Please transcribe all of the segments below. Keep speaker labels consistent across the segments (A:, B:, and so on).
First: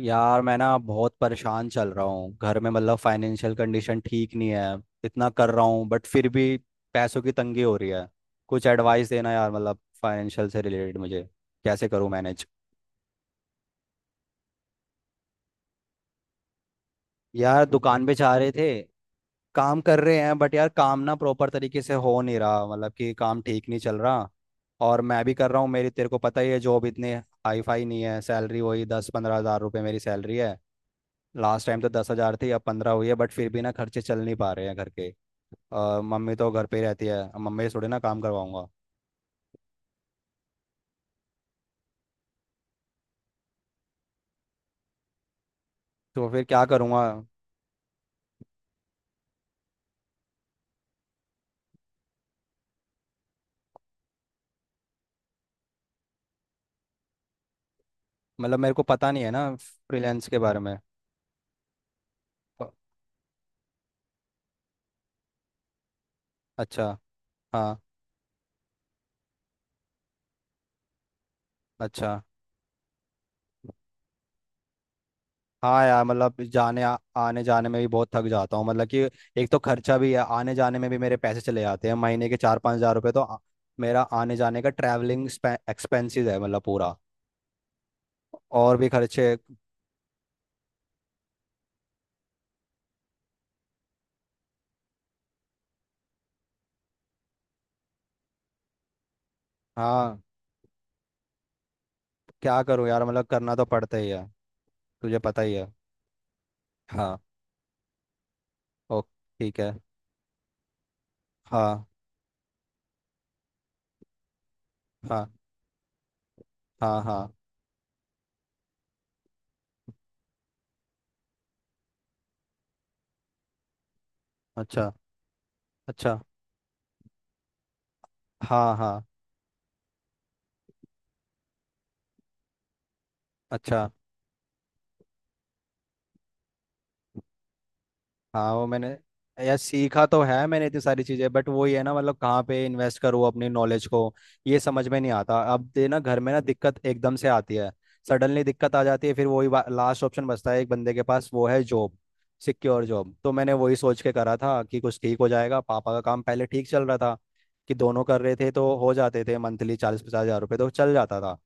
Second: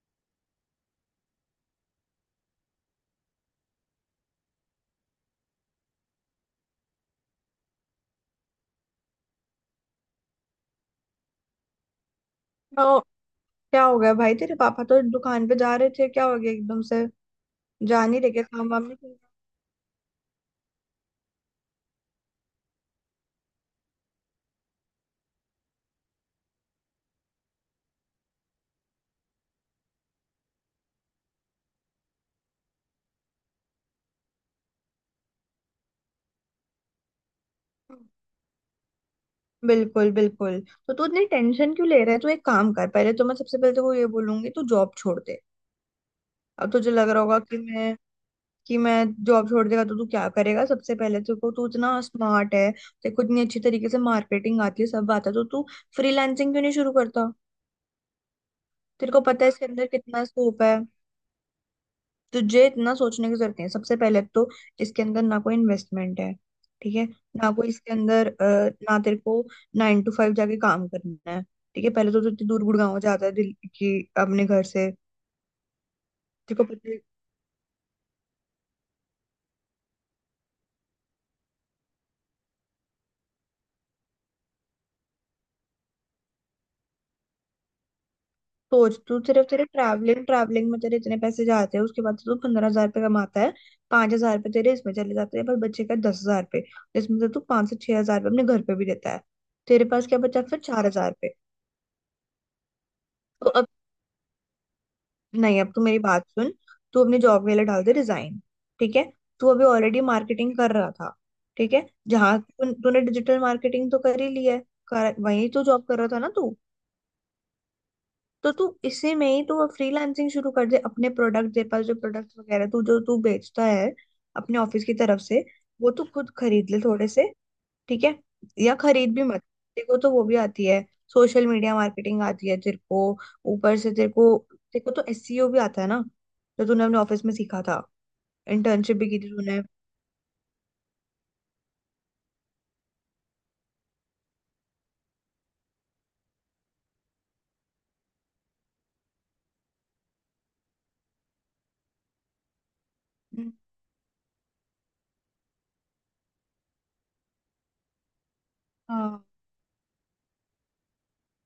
A: यार मैं ना बहुत परेशान चल रहा हूँ घर में। मतलब फाइनेंशियल कंडीशन ठीक नहीं है। इतना कर रहा हूँ बट फिर भी पैसों की तंगी हो रही है। कुछ एडवाइस देना यार, मतलब फाइनेंशियल से रिलेटेड मुझे। कैसे करूँ मैनेज।
B: तो क्या हो गया भाई? तेरे पापा तो दुकान पे जा रहे थे, क्या हो गया एकदम से?
A: यार
B: जा
A: दुकान पे
B: नहीं रहे?
A: जा
B: क्या
A: रहे थे।
B: काम वाम नहीं किया?
A: काम कर रहे हैं बट यार काम ना प्रॉपर तरीके से हो नहीं रहा, मतलब कि काम ठीक नहीं चल रहा। और मैं भी कर रहा हूँ, मेरी तेरे को पता ही है जॉब इतनी हाई फाई नहीं है। सैलरी वही 10-15 हज़ार रुपये मेरी सैलरी है। लास्ट टाइम तो 10 हज़ार थी, अब 15 हुई है, बट फिर भी ना खर्चे चल नहीं पा रहे हैं घर के। मम्मी तो घर पे ही रहती है, अब मम्मी से थोड़ी ना काम करवाऊंगा।
B: बिल्कुल, बिल्कुल। तो तू इतनी टेंशन क्यों ले रहा है? तू एक काम कर, पहले तो मैं, सबसे पहले तो ये बोलूंगी, तू जॉब छोड़ दे।
A: तो फिर क्या
B: अब तुझे
A: करूँगा।
B: लग रहा होगा कि मैं जॉब छोड़ देगा तो तू क्या करेगा? सबसे पहले तेरे को, तू इतना स्मार्ट है, तेरे को इतनी अच्छी तरीके से मार्केटिंग आती है, सब आता है, तो तू फ्रीलांसिंग क्यों नहीं शुरू करता?
A: मतलब मेरे को पता
B: तेरे को
A: नहीं है ना
B: पता है इसके अंदर कितना
A: फ्रीलांस के बारे
B: स्कोप
A: में।
B: है। तुझे
A: प-
B: इतना सोचने की जरूरत नहीं है। सबसे पहले तो इसके अंदर ना कोई इन्वेस्टमेंट है।
A: अच्छा।
B: ठीक है। ना कोई
A: हाँ।
B: इसके अंदर, ना तेरे को 9 to 5 जाके काम करना है। ठीक है। पहले
A: अच्छा।
B: तो तू इतनी दूर गुड़गांव जाता है दिल्ली की अपने घर से।
A: हाँ यार, मतलब
B: तेरे को पता है।
A: आने जाने में भी बहुत थक जाता हूँ, मतलब कि एक तो खर्चा भी है, आने जाने में भी मेरे पैसे चले जाते हैं। महीने के 4-5 हज़ार रुपये तो मेरा आने जाने का ट्रैवलिंग एक्सपेंसेस है, मतलब पूरा। और भी
B: सोच, तू
A: खर्चे।
B: सिर्फ तेरे ट्रैवलिंग ट्रैवलिंग में तेरे इतने पैसे जाते हैं, उसके बाद तो तू 15,000 रुपये कमाता है। 5,000 रुपये तेरे इसमें चले जाते हैं, पर बच्चे का 10,000 रुपये, जिसमें से तू 5 से 6 हजार रुपये अपने घर पे भी देता है। तेरे पास क्या
A: हाँ।
B: बचा फिर? 4,000 रुपये।
A: क्या करूँ यार, मतलब
B: तो
A: करना तो
B: अब,
A: पड़ता ही है। तुझे पता ही
B: नहीं,
A: है।
B: अब तू मेरी बात सुन। तू
A: हाँ।
B: अपनी जॉब वाले डाल दे रिजाइन। ठीक
A: ओ।
B: है। तू
A: ठीक
B: अभी
A: है।
B: ऑलरेडी मार्केटिंग कर रहा था, ठीक
A: हाँ
B: है। जहां तूने डिजिटल मार्केटिंग तो कर ही ली है,
A: हाँ।
B: वही तो जॉब कर रहा था ना तू?
A: हाँ हाँ।
B: तो तू इसी में ही तू फ्रीलांसिंग शुरू कर दे। अपने प्रोडक्ट, तेरे पास जो प्रोडक्ट वगैरह तू जो तू बेचता है अपने ऑफिस
A: अच्छा।
B: की तरफ से, वो तू
A: अच्छा।
B: खुद खरीद ले थोड़े से। ठीक है।
A: हाँ
B: या
A: हाँ।
B: खरीद भी मत, तेरे को तो वो भी आती है, सोशल मीडिया मार्केटिंग आती है तेरे को। ऊपर
A: अच्छा।
B: से तेरे को तो एसईओ भी आता है ना? जो तूने अपने ऑफिस में सीखा था,
A: हाँ वो मैंने।
B: इंटर्नशिप भी की थी
A: यार
B: तूने।
A: सीखा तो है मैंने इतनी सारी चीज़ें, बट वही है ना, मतलब कहाँ पे इन्वेस्ट करूँ अपनी नॉलेज को, ये समझ में नहीं आता। अब दे ना घर में ना दिक्कत एकदम से आती है, सडनली दिक्कत आ जाती है, फिर वही लास्ट ऑप्शन बचता है एक बंदे के पास, वो है जॉब। सिक्योर जॉब तो मैंने
B: हम्म,
A: वही सोच के करा था कि कुछ ठीक हो जाएगा, पापा का काम पहले ठीक चल रहा था, कि दोनों कर रहे थे तो हो जाते
B: हाँ।
A: थे मंथली 40-50 हजार रुपये तो चल जाता था।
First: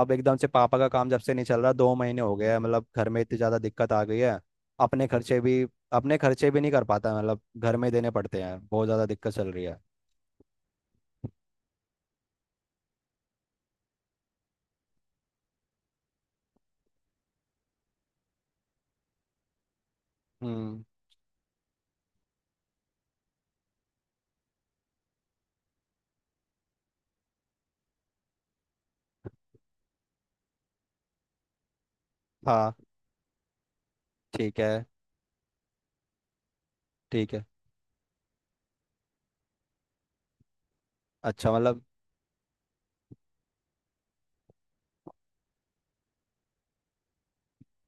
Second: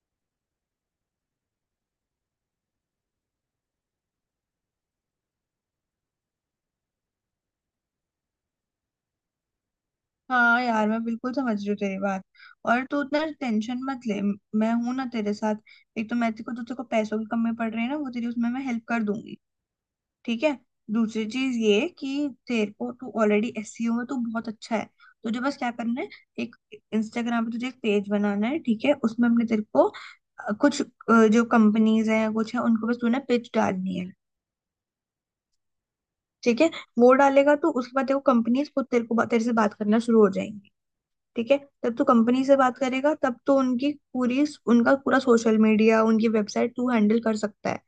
A: अब एकदम से पापा का काम जब से नहीं चल रहा, 2 महीने हो गए हैं, मतलब घर में इतनी ज़्यादा दिक्कत आ गई है। अपने खर्चे भी, अपने खर्चे भी नहीं कर पाता, मतलब घर में देने पड़ते हैं। बहुत ज़्यादा दिक्कत चल रही है।
B: हाँ यार, मैं बिल्कुल समझ रही हूँ तेरी बात। और तू उतना टेंशन मत ले, मैं हूं ना तेरे साथ। एक तो मैं तेरे को, जो तेरे को पैसों की कमी पड़ रही है ना, वो तेरी, उसमें मैं हेल्प कर दूंगी। ठीक है।
A: हम्म।
B: दूसरी चीज ये कि तेरे को, तू ऑलरेडी एसईओ में तू बहुत अच्छा है। तुझे बस क्या करना है? एक, इंस्टाग्राम पे तुझे एक पेज बनाना है, ठीक है, उसमें हमने तेरे को कुछ, जो कंपनीज हैं कुछ है,
A: हाँ
B: उनको बस तूने पिच डालनी है।
A: ठीक है।
B: ठीक है। वो
A: ठीक है।
B: डालेगा तो उसके बाद देखो कंपनीज खुद तेरे को तेरे से बात करना शुरू हो जाएंगी। ठीक
A: अच्छा
B: है।
A: मतलब।
B: तब तू कंपनी से बात करेगा, तब तो उनकी पूरी उनका पूरा सोशल मीडिया, उनकी वेबसाइट तू हैंडल कर सकता है।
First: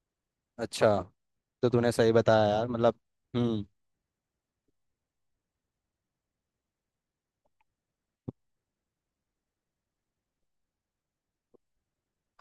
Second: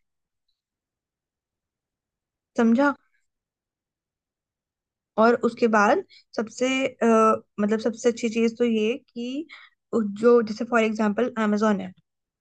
A: अच्छा, तो तूने सही बताया यार,
B: समझा?
A: मतलब। हम्म।
B: और उसके बाद सबसे अ, मतलब सबसे अच्छी चीज तो ये कि उ- जो जैसे फॉर एग्जांपल amazon है,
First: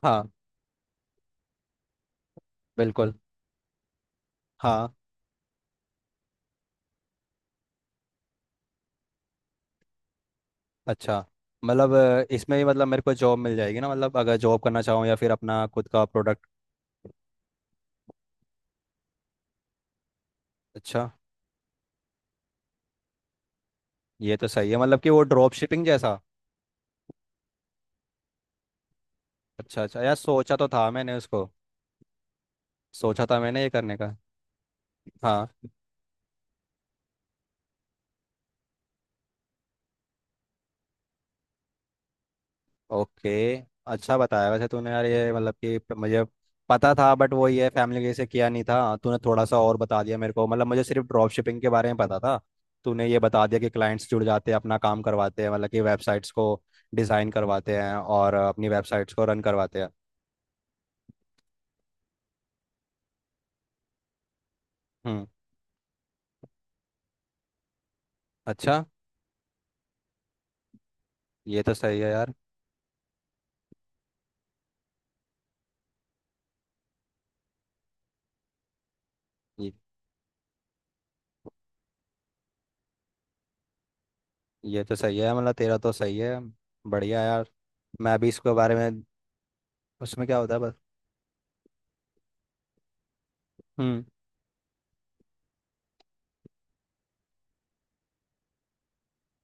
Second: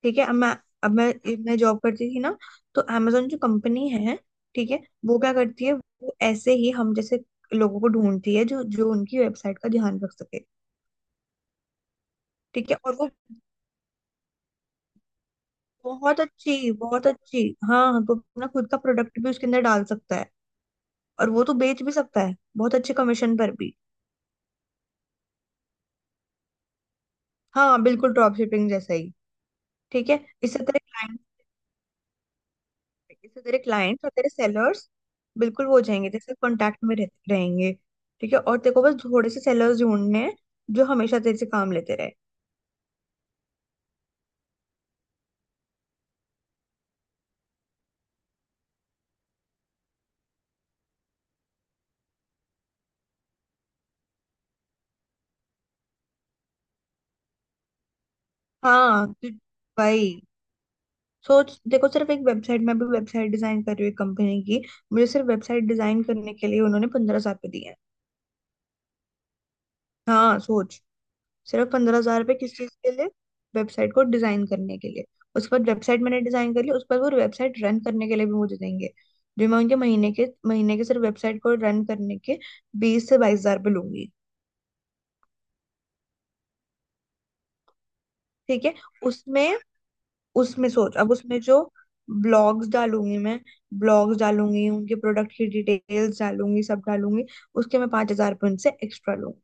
B: ठीक है।
A: हाँ।
B: अब मैं जॉब करती थी ना, तो
A: बिल्कुल।
B: amazon जो कंपनी है, ठीक है,
A: हाँ।
B: वो क्या करती है? वो ऐसे ही हम जैसे लोगों को ढूंढती है जो जो उनकी वेबसाइट का ध्यान रख सके।
A: अच्छा, मतलब इसमें भी
B: ठीक है,
A: मतलब
B: और
A: मेरे
B: वो
A: को जॉब मिल जाएगी ना, मतलब अगर जॉब करना चाहूँ या फिर अपना खुद का
B: बहुत
A: प्रोडक्ट।
B: अच्छी, बहुत अच्छी। हाँ, तो अपना खुद का प्रोडक्ट भी उसके अंदर डाल सकता है,
A: अच्छा।
B: और वो तो बेच भी सकता है बहुत अच्छे कमीशन पर भी।
A: ये तो सही है, मतलब कि वो ड्रॉप शिपिंग जैसा।
B: हाँ बिल्कुल, ड्रॉप शिपिंग जैसा ही।
A: अच्छा अच्छा
B: ठीक
A: यार,
B: है,
A: सोचा
B: इससे
A: तो
B: तेरे
A: था मैंने उसको। सोचा था
B: इससे तेरे
A: मैंने ये करने
B: क्लाइंट्स और
A: का।
B: तेरे सेलर्स,
A: हाँ।
B: बिल्कुल वो हो जाएंगे तेरे साथ कांटेक्ट में रहेंगे। ठीक है, और तेरे को बस थोड़े से सेलर्स ढूंढने हैं जो हमेशा तेरे से काम लेते रहे।
A: ओके। अच्छा बताया वैसे तूने यार, ये मतलब कि मुझे पता था, बट वो ये फैमिली के से किया नहीं था। हाँ, तूने थोड़ा सा और बता दिया मेरे को, मतलब मुझे सिर्फ ड्रॉप शिपिंग के बारे में पता था। तूने ये बता दिया कि क्लाइंट्स जुड़ जाते हैं, अपना काम करवाते हैं, मतलब कि वेबसाइट्स को डिज़ाइन करवाते हैं और अपनी
B: हाँ,
A: वेबसाइट्स को
B: तो
A: रन करवाते हैं।
B: भाई, सोच देखो, सिर्फ एक वेबसाइट, मैं भी वेबसाइट डिजाइन कर रही हूँ कंपनी की, मुझे
A: हम्म।
B: सिर्फ वेबसाइट डिजाइन करने के लिए उन्होंने 15,000 रुपये दिए हैं।
A: अच्छा।
B: हाँ सोच,
A: ये
B: सिर्फ
A: तो
B: पंद्रह
A: सही है
B: हजार
A: यार।
B: रुपये किस चीज के लिए? वेबसाइट को डिजाइन करने के लिए। उसके बाद वेबसाइट मैंने डिजाइन कर ली, उस पर वो वेबसाइट रन करने के लिए भी मुझे देंगे, जो मैं
A: ये,
B: उनके महीने के सिर्फ वेबसाइट को रन करने के 20 से 22 हजार रुपये लूंगी।
A: ये तो सही है, मतलब तेरा तो सही है। बढ़िया यार। मैं भी इसके
B: ठीक है।
A: बारे में।
B: उसमें
A: उसमें क्या होता है
B: उसमें
A: बस।
B: सोच, अब उसमें जो ब्लॉग्स डालूंगी मैं
A: हम्म।
B: ब्लॉग्स डालूंगी, उनके प्रोडक्ट की डिटेल्स डालूंगी, सब डालूंगी। उसके मैं 5,000 रुपये उनसे एक्स्ट्रा लूंगी।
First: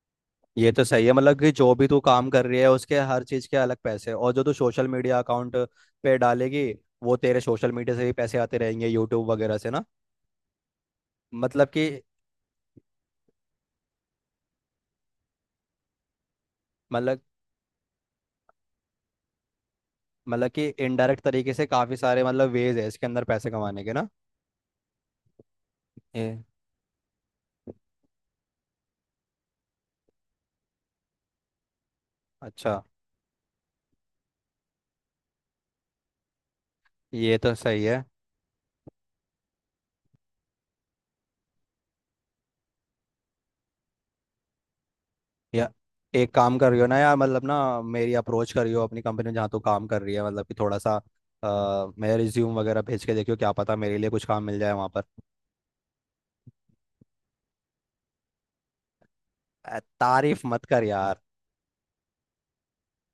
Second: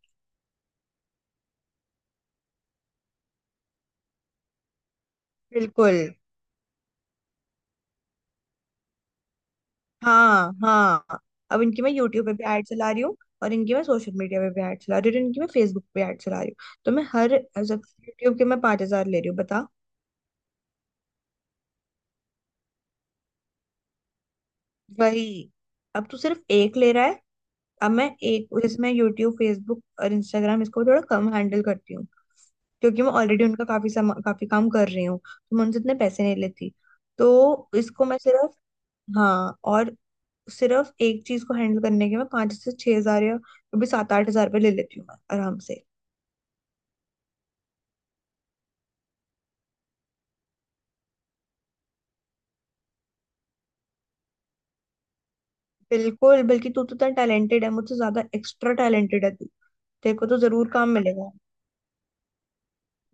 A: ये तो सही है, मतलब कि जो भी तू काम कर रही है, उसके हर चीज के अलग पैसे। और जो तू सोशल मीडिया अकाउंट
B: बिल्कुल।
A: पे डालेगी, वो तेरे सोशल मीडिया से भी पैसे आते रहेंगे यूट्यूब वगैरह से ना।
B: हाँ, हाँ। अब
A: मतलब
B: इनकी
A: कि
B: मैं यूट्यूब पे भी ऐड चला रही हूँ, और इनकी मैं सोशल मीडिया पे भी ऐड चला रही हूँ, और इनकी मैं फेसबुक पे ऐड चला रही हूँ। तो मैं
A: मतलब
B: हर सब, यूट्यूब के मैं 5,000 ले रही हूँ, बता।
A: मतलब कि इनडायरेक्ट तरीके से काफी सारे मतलब वेज है इसके अंदर पैसे कमाने के ना।
B: वही। अब तू सिर्फ
A: ये।
B: एक ले रहा है। अब मैं एक जैसे मैं यूट्यूब, फेसबुक और इंस्टाग्राम, इसको थोड़ा कम हैंडल करती हूँ,
A: अच्छा।
B: क्योंकि मैं ऑलरेडी उनका काफी काम कर रही हूँ, तो मैं उनसे इतने पैसे नहीं लेती।
A: ये तो
B: तो
A: सही है।
B: इसको मैं सिर्फ हाँ, और सिर्फ एक चीज को हैंडल करने के मैं 5 से 6 हजार या कभी 7-8 हजार रुपये ले लेती हूँ मैं आराम
A: या
B: से।
A: एक काम करियो ना यार, मतलब ना, मेरी अप्रोच करियो अपनी कंपनी में जहाँ तू काम कर रही है, मतलब कि थोड़ा सा मेरा रिज्यूम वगैरह भेज के देखियो, क्या पता मेरे लिए कुछ काम मिल जाए वहाँ पर।
B: बिल्कुल, बल्कि तू तो इतना टैलेंटेड है, मुझसे ज्यादा एक्स्ट्रा टैलेंटेड है तू। तेरे को तो
A: तारीफ मत
B: जरूर
A: कर
B: काम
A: यार।
B: मिलेगा।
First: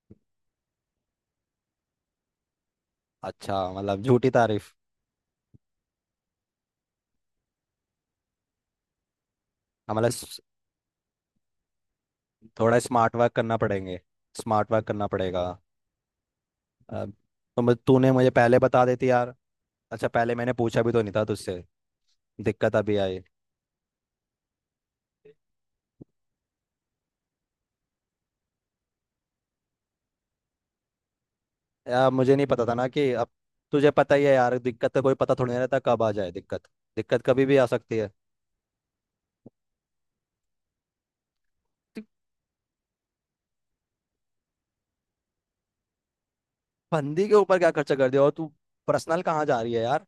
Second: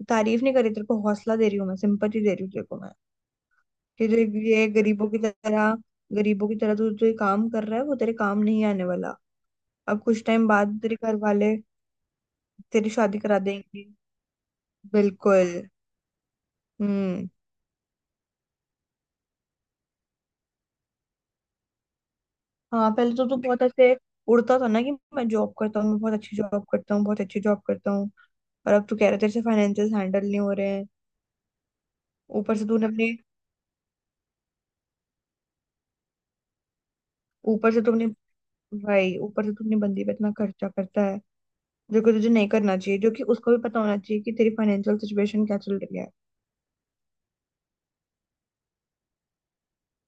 B: तारीफ नहीं करी, तेरे को हौसला दे रही हूँ मैं, सिंपैथी दे रही हूँ तेरे को मैं,
A: अच्छा, मतलब
B: कि जो
A: झूठी
B: ये
A: तारीफ।
B: गरीबों की तरह तू जो ये काम कर रहा है वो तेरे काम नहीं आने वाला। अब
A: हमारा
B: कुछ
A: स-
B: टाइम बाद तेरे घर वाले
A: थोड़ा
B: तेरी
A: स्मार्ट
B: शादी
A: वर्क
B: करा
A: करना
B: देंगे।
A: पड़ेंगे। स्मार्ट वर्क करना पड़ेगा।
B: बिल्कुल। हम्म।
A: तो मुझे तूने मुझे पहले बता देती यार। अच्छा, पहले मैंने पूछा भी तो नहीं था तुझसे, दिक्कत
B: हाँ,
A: अभी
B: पहले
A: आई।
B: तो तू बहुत ऐसे उड़ता था ना कि मैं जॉब करता हूँ, मैं बहुत अच्छी जॉब करता हूँ, बहुत अच्छी जॉब करता हूँ। और अब तू कह रहा है तेरे से फाइनेंशियल हैंडल नहीं हो रहे हैं।
A: यार मुझे नहीं
B: ऊपर
A: पता
B: से
A: था
B: तूने
A: ना कि
B: अपने
A: अब, तुझे पता ही है यार, दिक्कत का कोई पता थोड़ी नहीं रहता कब आ जाए दिक्कत। दिक्कत कभी भी आ
B: ऊपर से
A: सकती
B: तुमने
A: है।
B: भाई, ऊपर से तू अपनी बंदी पे इतना खर्चा करता है,
A: तू
B: जो कि तुझे नहीं करना चाहिए, जो कि उसको भी पता होना चाहिए कि तेरी फाइनेंशियल सिचुएशन क्या चल रही है।
A: फंदी के ऊपर क्या खर्चा कर दिया, और तू पर्सनल कहाँ जा रही है यार।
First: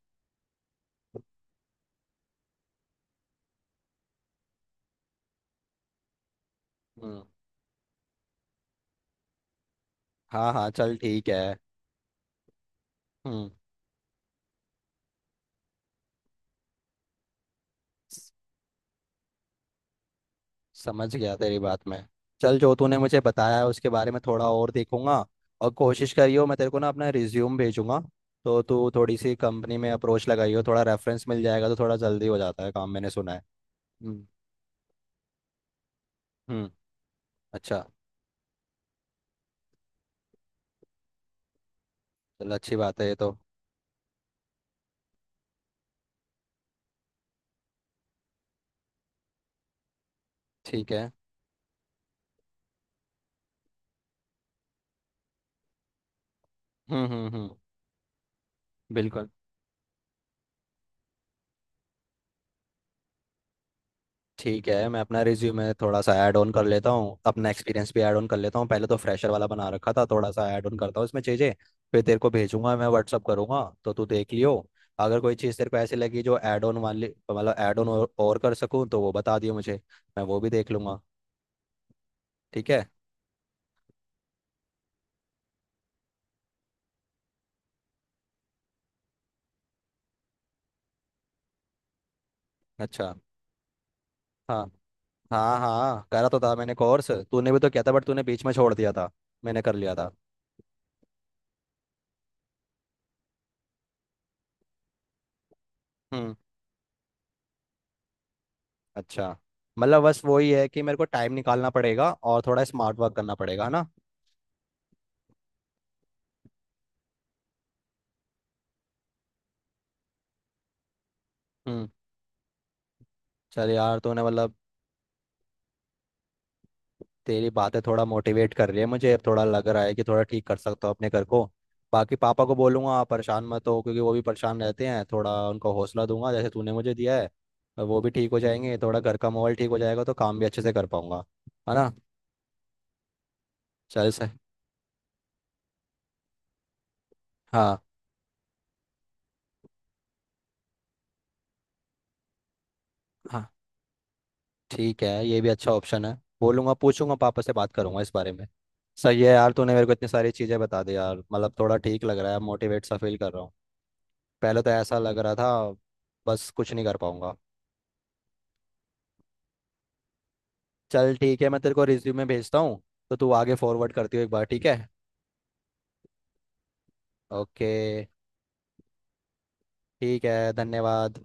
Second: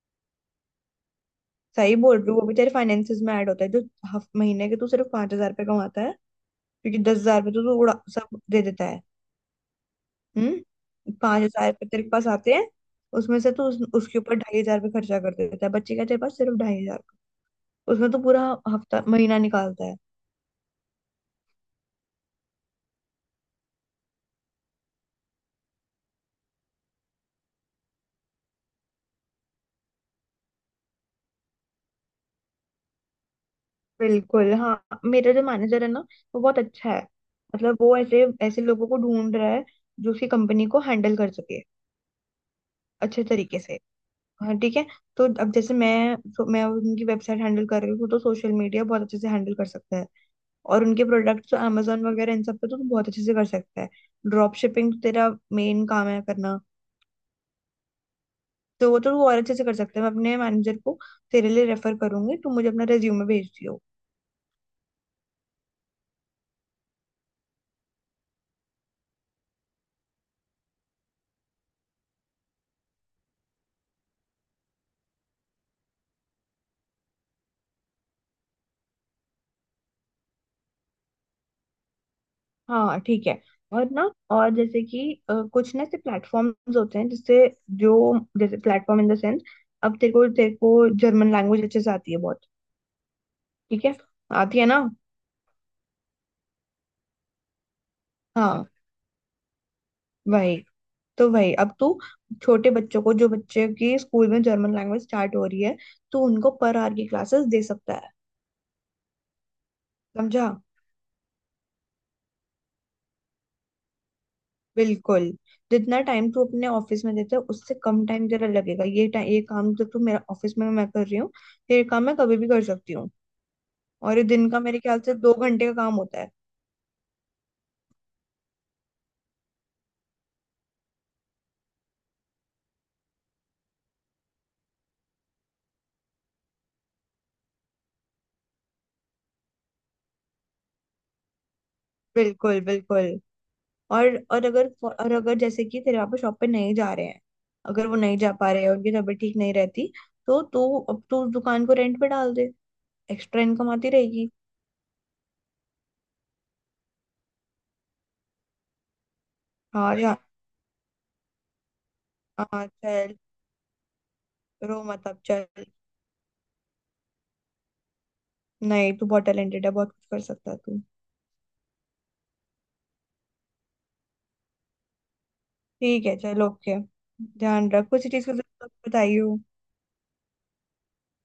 B: सही बोल रही हूँ, वो भी तेरे फाइनेंसेस में ऐड होता है, जो हफ महीने के तू सिर्फ 5,000 रुपये कमाता है, क्योंकि दस
A: हम्म।
B: हजार रुपये तो तू उड़ा सब दे देता है।
A: हाँ हाँ, चल ठीक
B: पांच
A: है।
B: हजार रुपये तेरे पास आते हैं, उसमें
A: हम्म।
B: से तू उसके ऊपर 2,500 रुपये खर्चा कर देता है बच्चे का, तेरे पास सिर्फ 2,500। उसमें तो पूरा हफ्ता महीना निकालता है।
A: समझ गया तेरी बात मैं। चल, जो तूने मुझे बताया है उसके बारे में थोड़ा और देखूंगा। और कोशिश करियो, मैं तेरे को ना अपना रिज्यूम भेजूंगा, तो तू थोड़ी सी कंपनी में अप्रोच लगाइयो, थोड़ा रेफरेंस मिल जाएगा तो थोड़ा जल्दी हो जाता है काम, मैंने सुना है। हम्म।
B: बिल्कुल। हाँ, मेरा जो मैनेजर है ना, वो बहुत
A: हम्म।
B: अच्छा है। मतलब
A: अच्छा।
B: वो ऐसे ऐसे लोगों को ढूंढ रहा है जो उसकी कंपनी को हैंडल कर सके
A: चल, अच्छी बात है ये
B: अच्छे
A: तो।
B: तरीके से। हाँ ठीक है, तो अब जैसे, मैं उनकी वेबसाइट हैंडल कर रही हूँ तो सोशल मीडिया बहुत अच्छे से हैंडल कर सकता है। और
A: ठीक
B: उनके
A: है।
B: प्रोडक्ट्स तो अमेजोन वगैरह इन सब पे तो तू बहुत अच्छे से कर सकता है। ड्रॉप शिपिंग तो तेरा मेन काम है करना,
A: हम्म। हम्म। हम्म।
B: तो वो तो तू
A: बिल्कुल।
B: और अच्छे से कर सकता है। मैं अपने मैनेजर को तेरे लिए रेफर करूंगी, तू मुझे अपना रेज्यूमे भेज।
A: ठीक है, मैं अपना रिज्यूमे थोड़ा सा ऐड ऑन कर लेता हूँ, अपना एक्सपीरियंस भी ऐड ऑन कर लेता हूँ। पहले तो फ्रेशर वाला बना रखा था, थोड़ा सा ऐड ऑन करता हूँ इसमें चीज़ें। फिर तेरे को भेजूंगा, मैं व्हाट्सअप करूंगा तो तू देख लियो। अगर कोई चीज़ तेरे को ऐसी लगी जो ऐड ऑन वाली, मतलब ऐड ऑन और कर सकूँ, तो वो बता दियो मुझे। मैं वो भी देख लूंगा। ठीक है।
B: हाँ ठीक है, और ना जैसे कि कुछ ना ऐसे प्लेटफॉर्म्स होते हैं जिससे, जो जैसे प्लेटफॉर्म इन द सेंस, अब तेरे को जर्मन लैंग्वेज अच्छे से आती है बहुत।
A: अच्छा।
B: ठीक है। आती
A: हाँ।
B: है ना?
A: हाँ हाँ, करा तो था मैंने कोर्स, तूने भी तो किया था बट तूने बीच में
B: हाँ,
A: छोड़ दिया था। मैंने कर लिया था।
B: वही वही अब तू छोटे बच्चों को, जो बच्चे की स्कूल में जर्मन लैंग्वेज स्टार्ट हो रही है, तो
A: हम्म।
B: उनको पर आवर की क्लासेस दे सकता है।
A: अच्छा, मतलब बस
B: समझा?
A: वही है कि मेरे को टाइम निकालना पड़ेगा और थोड़ा स्मार्ट वर्क करना पड़ेगा, है ना।
B: बिल्कुल। जितना टाइम तू अपने ऑफिस में देता है उससे कम टाइम तेरा लगेगा। ये टाइम, ये काम जो तू, मेरा ऑफिस में मैं कर रही हूँ, ये
A: हम्म,
B: काम मैं कभी भी कर सकती हूँ।
A: चल यार,
B: और
A: तूने
B: ये दिन
A: मतलब
B: का मेरे ख्याल से 2 घंटे का काम होता है।
A: तेरी बातें थोड़ा मोटिवेट कर रही है मुझे, अब थोड़ा लग रहा है कि थोड़ा ठीक कर सकता हूँ अपने घर को। बाकी पापा को बोलूंगा परेशान मत हो, क्योंकि वो भी परेशान रहते हैं, थोड़ा उनको हौसला दूंगा जैसे तूने मुझे दिया है। और वो भी ठीक हो जाएंगे, थोड़ा घर का माहौल ठीक हो जाएगा तो काम भी अच्छे से कर पाऊंगा, है ना।
B: बिल्कुल, बिल्कुल।
A: चल
B: और
A: सर।
B: और अगर जैसे कि तेरे पापा शॉप पे नहीं जा रहे हैं,
A: हाँ।
B: अगर वो नहीं जा पा रहे हैं, उनकी तबीयत ठीक नहीं रहती, तो तू अब तो उस दुकान को रेंट पे डाल दे, एक्स्ट्रा
A: हाँ
B: इनकम आती रहेगी।
A: ठीक है, ये भी अच्छा ऑप्शन है, बोलूंगा पूछूंगा, पापा से बात करूंगा इस बारे में। सही है यार, तूने मेरे को
B: हाँ
A: इतनी
B: या,
A: सारी चीज़ें बता दी यार, मतलब थोड़ा ठीक लग रहा है,
B: हाँ,
A: मोटिवेट सा
B: चल,
A: फील कर रहा हूँ। पहले तो
B: रो
A: ऐसा
B: मत
A: लग
B: अब,
A: रहा
B: चल।
A: था बस कुछ नहीं कर पाऊंगा।
B: नहीं, तू बहुत टैलेंटेड है, बहुत कुछ कर सकता है तू।
A: चल ठीक है, मैं तेरे को रिज्यूमे भेजता हूँ, तो तू आगे फॉरवर्ड करती हो एक बार, ठीक है।
B: ठीक है, चल, ओके।
A: ओके।
B: ध्यान रख, कुछ चीज का जरूरत बताइयो।
A: ठीक है, धन्यवाद।